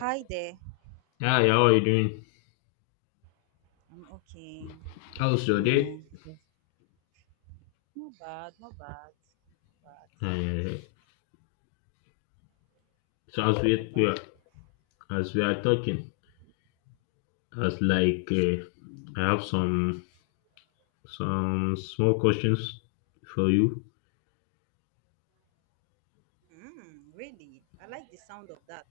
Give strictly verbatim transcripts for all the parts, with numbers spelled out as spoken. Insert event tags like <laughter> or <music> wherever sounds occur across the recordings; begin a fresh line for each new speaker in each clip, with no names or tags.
Hi there.
Hi, how are you doing?
I'm okay.
How's your day?
No, just not bad, not bad, not bad,
Uh, so as
not
we, we
bad.
are, as we are talking, as like uh, I have some some small questions for you.
Mm, really? I like the sound of that.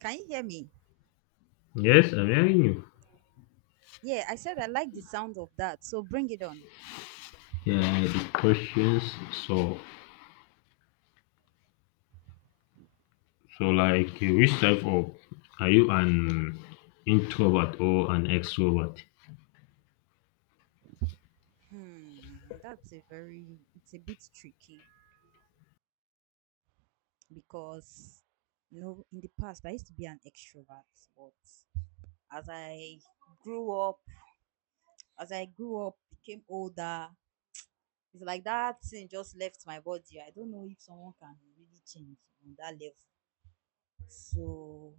Can you hear me?
Yes, I'm hearing you.
Yeah, I said I like the sound of that. So bring it on.
Yeah, the questions. So so like uh, which type of are you an introvert or an extrovert?
Hmm, that's a very, it's a bit tricky because, you know, in the past I used to be an extrovert, but as I grew up, as I grew up, became older. It's like that thing just left my body. I don't know if someone can really change on that level. So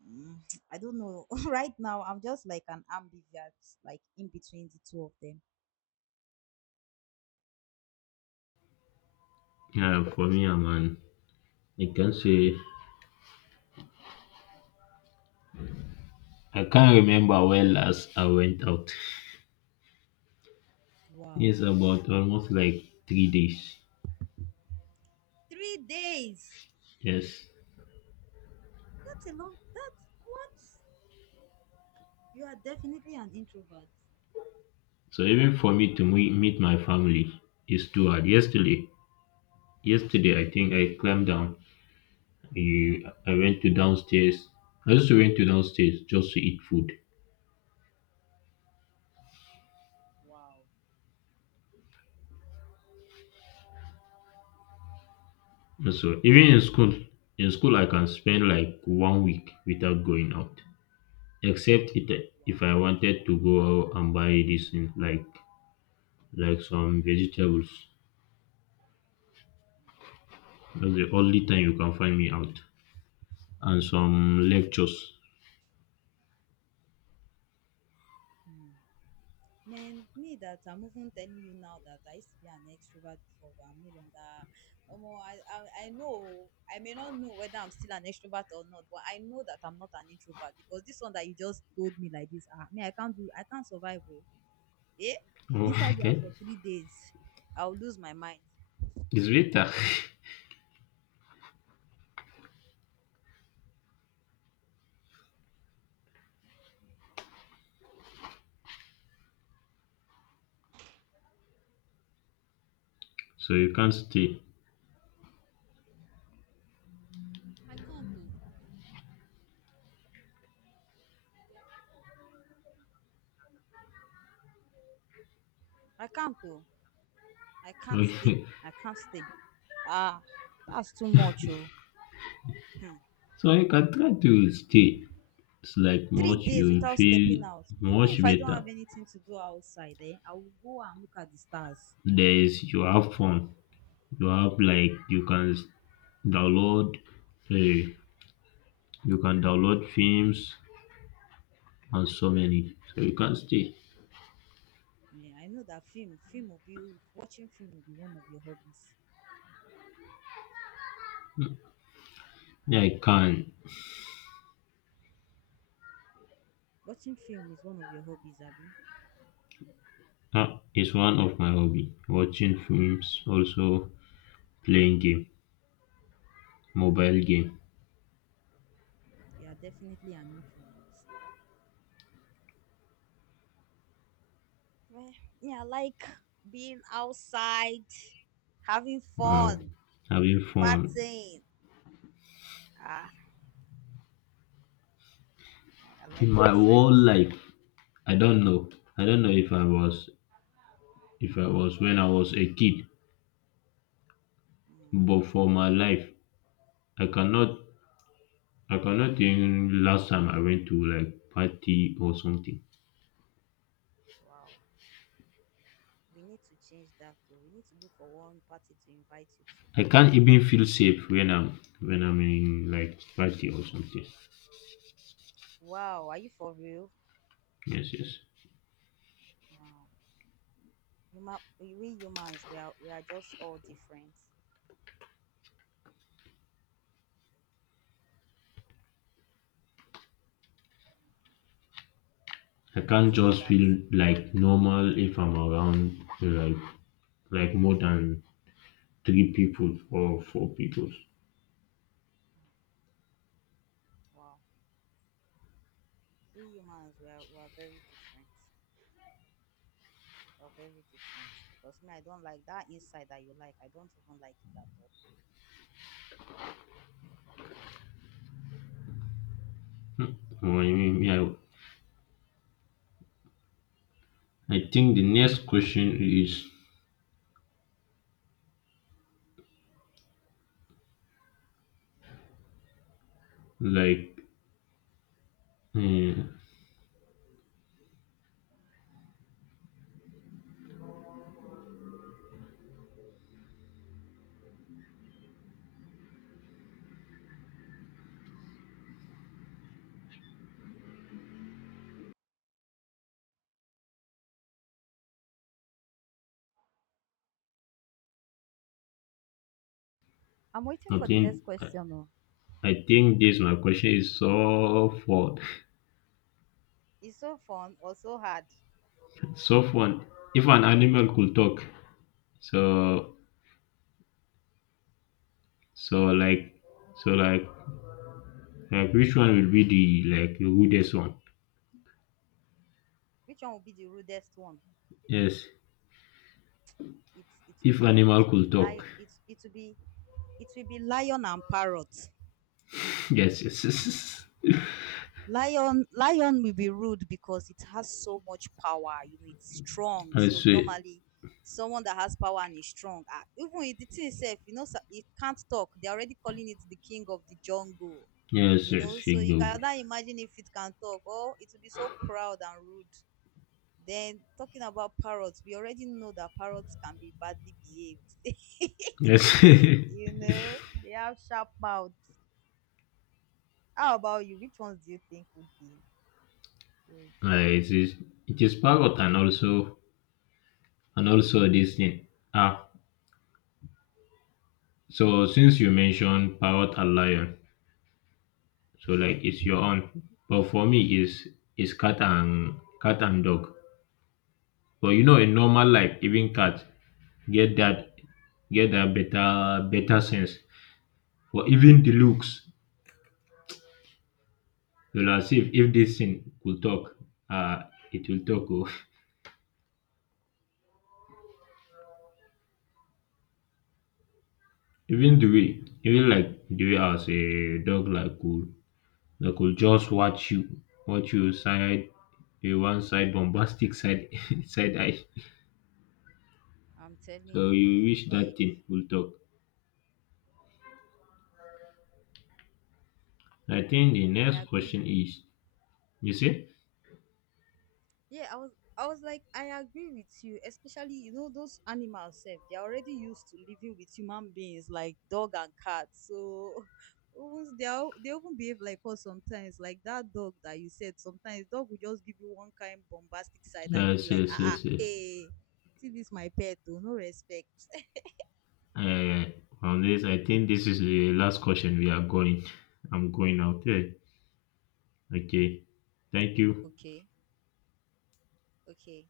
mm, I don't know. <laughs> right now, I'm just like an ambivert, like in between the two of them.
Yeah, for me, I'm an I can say I can't remember well as I went out.
Wow,
It's about almost like three days.
three days.
Yes.
That's a long. That's what You are definitely an introvert.
So even for me to me- meet my family is too hard. Yesterday, yesterday I think I climbed down. eh, I went to downstairs. I just went to downstairs just to eat food.
Wow,
And so even in school, in school I can spend like one week without going out, except it, if I
wow.
wanted to go out and buy this thing, like like some vegetables. That's the only time you can find me out and some lectures.
Hmm. Man, me that I'm even telling you now that I used to be an extrovert before, but I'm no longer. Omo, I, I, I know I may not know whether I'm still an extrovert or not, but I know that I'm not an introvert because this one that you just told me like this, ah, me I can't do, I can't survive. Oh, eh?
Oh, <laughs>
Inside the house
okay,
for three days, I'll lose my mind.
it's later, <laughs> so you can't stay.
I can't do. I can't do. I can't stay.
Okay. <laughs>
I can't stay. Ah, that's too much. Oh. Hmm.
So you can try to stay. It's like
three
much
days
you
without
feel
stepping out. Even
much
if I don't
better.
have anything to do outside, eh, I will go and look at the stars.
There is you have fun. You have like you can s- download uh, you can download films and so many. So you can stay.
Yeah, I know that film, film will be watching film will be one of your hobbies.
Yeah, I can.
Watching film is one of your hobbies, Abby.
Ah, it's one of my hobby. Watching films, also playing game, mobile
Hmm.
game.
You are definitely an introvert. Well, yeah, I like being outside, having
Wow,
fun,
having fun.
partying. Ah, I
In
like
my
outside.
whole life, I don't know. I don't know if I was if I was when I was a kid.
Hmm.
But for my life, I cannot I cannot think last time I went to like party or something.
Wow. We need to change that though. We need to look for one party to invite you to.
I can't even feel safe when I'm when I'm in like party or something.
Wow, are you for real?
Yes, yes.
Wow. Human, we we humans, we are we are just all different.
I
Did
can't
you hear
just
that?
feel like normal if I'm around like like more than three people or four people.
Wow. We humans, we are we are very different. We are very different. Because me, I don't like that inside that you like. I don't even like it at all.
Or I mean, yeah. I think the next question is like uh,
I'm waiting
I
for the next
think
question. Oh.
I think this my question is so fun,
It's so fun or so hard.
<laughs> so fun. If an animal could talk, so so like so like like which one will be the like the goodest one?
Which one will be the rudest one?
Yes,
It it will
if
be it
animal
will be
could talk.
li
<laughs>
it it will be it will be lion and parrot.
Yes, yes, yes, yes.
Lion, lion will be rude because it has so much power. You know, it's strong.
I
So
say
normally, someone that has power and is strong, ah, even if the thing itself, you know, sa- it can't talk. They're already calling it the king of the jungle.
yes,
You
yes.
know, so
Shake the
you
wood.
cannot imagine if it can talk. Oh, it will be so proud and rude. Then talking about parrots, we already know that parrots can be badly behaved. <laughs>
Yes.
you
<laughs>
know, they have sharp mouths. How about you? Which ones do you think would be rude?
Uh, it is it is parrot and also and also this thing. Ah, so since you mentioned parrot and lion, so like it's your own. But for me, is is cat and cat and dog. But you know, in normal life, even cat get that get that better better sense. Or even the looks. So like as if if this thing could talk, uh it will talk. Oh. <laughs> Even the way, even like the way as a dog like could like could just watch you, watch you side a one side bombastic side <laughs> side eye.
I'm
So
telling
you
you,
wish that
like
thing will talk. I think the
I
next
agree with
question is, you see?
yeah, I was I was like I agree with you, especially you know those animals self, they're already used to living with human beings like dog and cat. So <laughs> even they are, they even behave like us sometimes. Like that dog that you said, sometimes dog will just give you one kind bombastic side that you be
Yes,
like,
yes,
ah ah,
yes, yes.
hey, see this my pet, oh, no respect.
Uh, on this, I think this is the last question we are going. I'm going out there. Okay. Thank
<laughs>
you.
okay, okay.